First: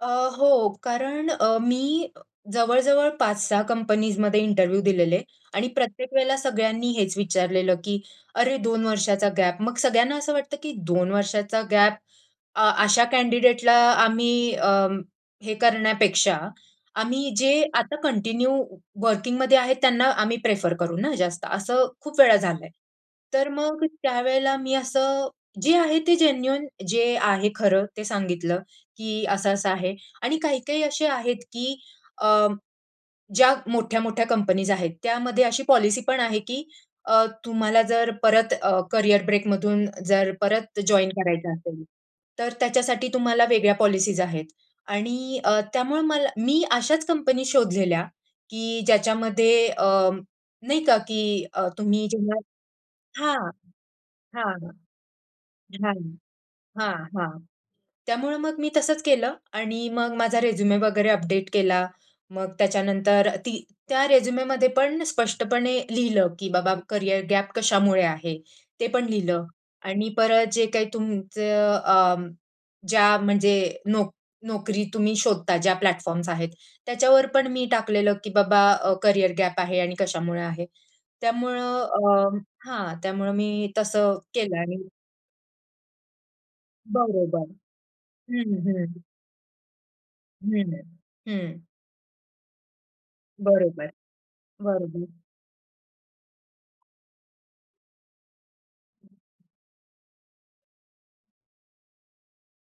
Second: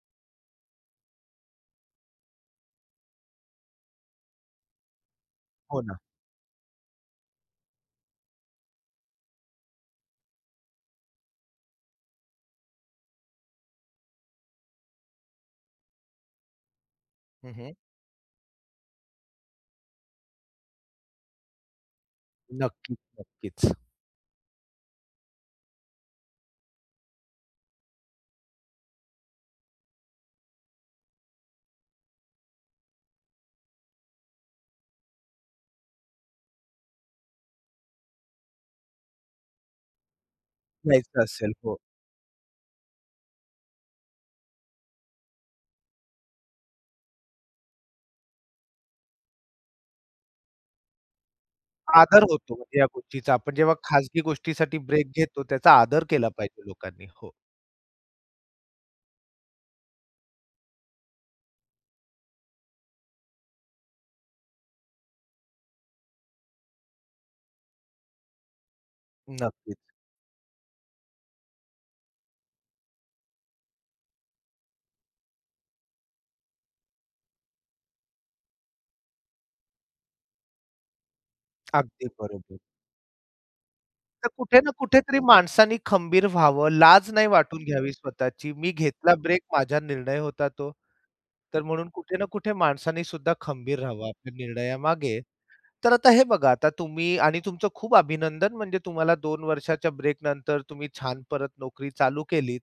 अ, हो, कारण अ, मी जवळ-जवळ 5-6 कंपनीजमध्ये इंटरव्ह्यू दिलेले आणि हो ना. प्रत्येक वेळेला सगळ्यांनी हेच विचारलेलं, की अरे 2 वर्षाचा गॅप मग सगळ्यांना असं वाटतं, की 2 वर्षाचा गॅप अ, अशा कँडिडेटला आम्ही अ, हे करण्यापेक्षा आम्ही जे हं, हं. आता कंटिन्यू वर्किंगमध्ये आहेत त्यांना आम्ही प्रिफर करू ना जास्त. असं खूप वेळा झालंय. नक्कीच, तर नक्कीच. मग त्यावेळेला मी असं, जे आहे ते जेन्युइन जे आहे खरं ते सांगितलं, की असं-असं आहे आणि काही-काही असे आहेत, की अ, ज्या मोठ्या-मोठ्या कंपनीज आहेत त्यामध्ये अशी पॉलिसी पण आहे, की अ, तुम्हाला जर परत अ, कॅरियर ब्रेक मधून जर परत जॉइन न्यायचं करायचं असेल, हो. असेल, तर त्याच्यासाठी तुम्हाला वेगळ्या पॉलिसीज आहेत आणि अ, त्यामुळे मला मी अशाच कंपनी शोधलेल्या, की ज्याच्यामध्ये अ, नाही का, की अ, तुम्ही आदर जेव्हा होतो या गोष्टीचा, हां, आपण जेव्हा खाजगी हां, गोष्टीसाठी ब्रेक घेतो, त्याचा हां, आदर केला पाहिजे हां, लोकांनी, हो. हां, त्यामुळं मग मी तसंच केलं आणि मग माझा रेझ्युमे वगैरे अपडेट केला. मग त्याच्यानंतर ती त्या रेझ्युमेमध्ये पण स्पष्टपणे लिहिलं, की बाबा कॅरियर गॅप कशामुळे आहे? ते पण लिहिलं नक्कीच. आणि परत जे काही तुमचं अ, ज्या म्हणजे नो नोकरी तुम्ही शोधता ज्या प्लॅटफॉर्म्स आहेत, त्याच्यावर पण मी टाकलेलं, की बाबा अ, कॅरियर गॅप आहे आणि कशामुळे आहे. त्यामुळं अगदी अ, बरोबर. हां, त्यामुळं मी तसं तर केलं कुठे ना आणि कुठेतरी माणसाने खंबीर व्हावं. लाज नाही बरोबर. वाटून घ्यावी स्वतःची. हं, मी हं. घेतला ब्रेक माझा निर्णय होता तो. हं, तर हं. म्हणून कुठे ना कुठे माणसाने सुद्धा खंबीर बरोबर, रहावं आपल्या बरोबर. निर्णयामागे. तर आता हे बघा, आता तुम्ही आणि तुमचं खूप अभिनंदन. म्हणजे तुम्हाला 2 वर्षाच्या ब्रेक नंतर तुम्ही छान परत नोकरी चालू केलीत.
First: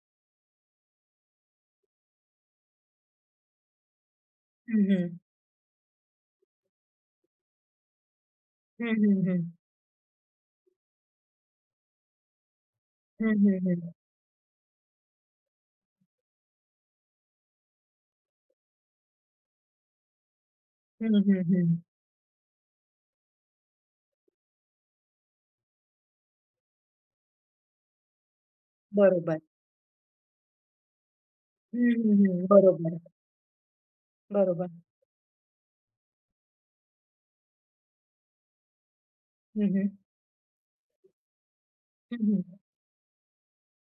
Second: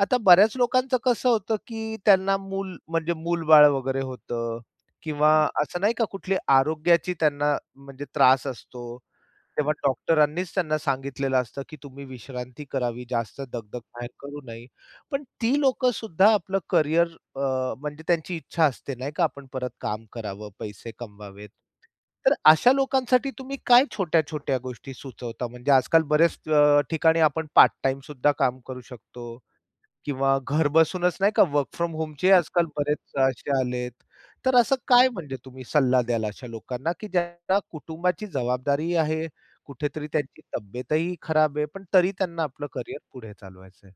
आता बऱ्याच लोकांचं कसं होतं, की त्यांना मूल म्हणजे मूलबाळ वगैरे होतं हं, हं. किंवा असं नाही का कुठली आरोग्याची त्यांना म्हणजे त्रास हं, असतो. हं, हं. तेव्हा डॉक्टरांनीच त्यांना सांगितलेलं असतं, की तुम्ही विश्रांती करावी, हं, जास्त हं, दगदग हं. बाहेर करू नये. पण ती लोक सुद्धा आपलं कॅरियर अ, म्हणजे त्यांची इच्छा असते नाही का, आपण परत काम करावं, पैसे हं, हं, कमवावेत. हं. तर अशा लोकांसाठी तुम्ही काय छोट्या-छोट्या गोष्टी सुचवता? म्हणजे आजकाल बऱ्याच अ, ठिकाणी आपण पार्ट-टाईम सुद्धा काम करू शकतो. बरोबर. किंवा घर बसूनच नाही का वर्क हं, फ्रॉम हं, होमचे हं, आजकाल बरोबर. बरेच असे आलेत. तर बरोबर. असं काय म्हणजे तुम्ही सल्ला द्याल अशा लोकांना, की ज्यांना कुटुंबाची जबाबदारी आहे, हं, हं. कुठेतरी त्यांची तब्येतही खराब आहे, पण तरी हं, त्यांना हं. आपलं कॅरियर पुढे चालवायचं आहे.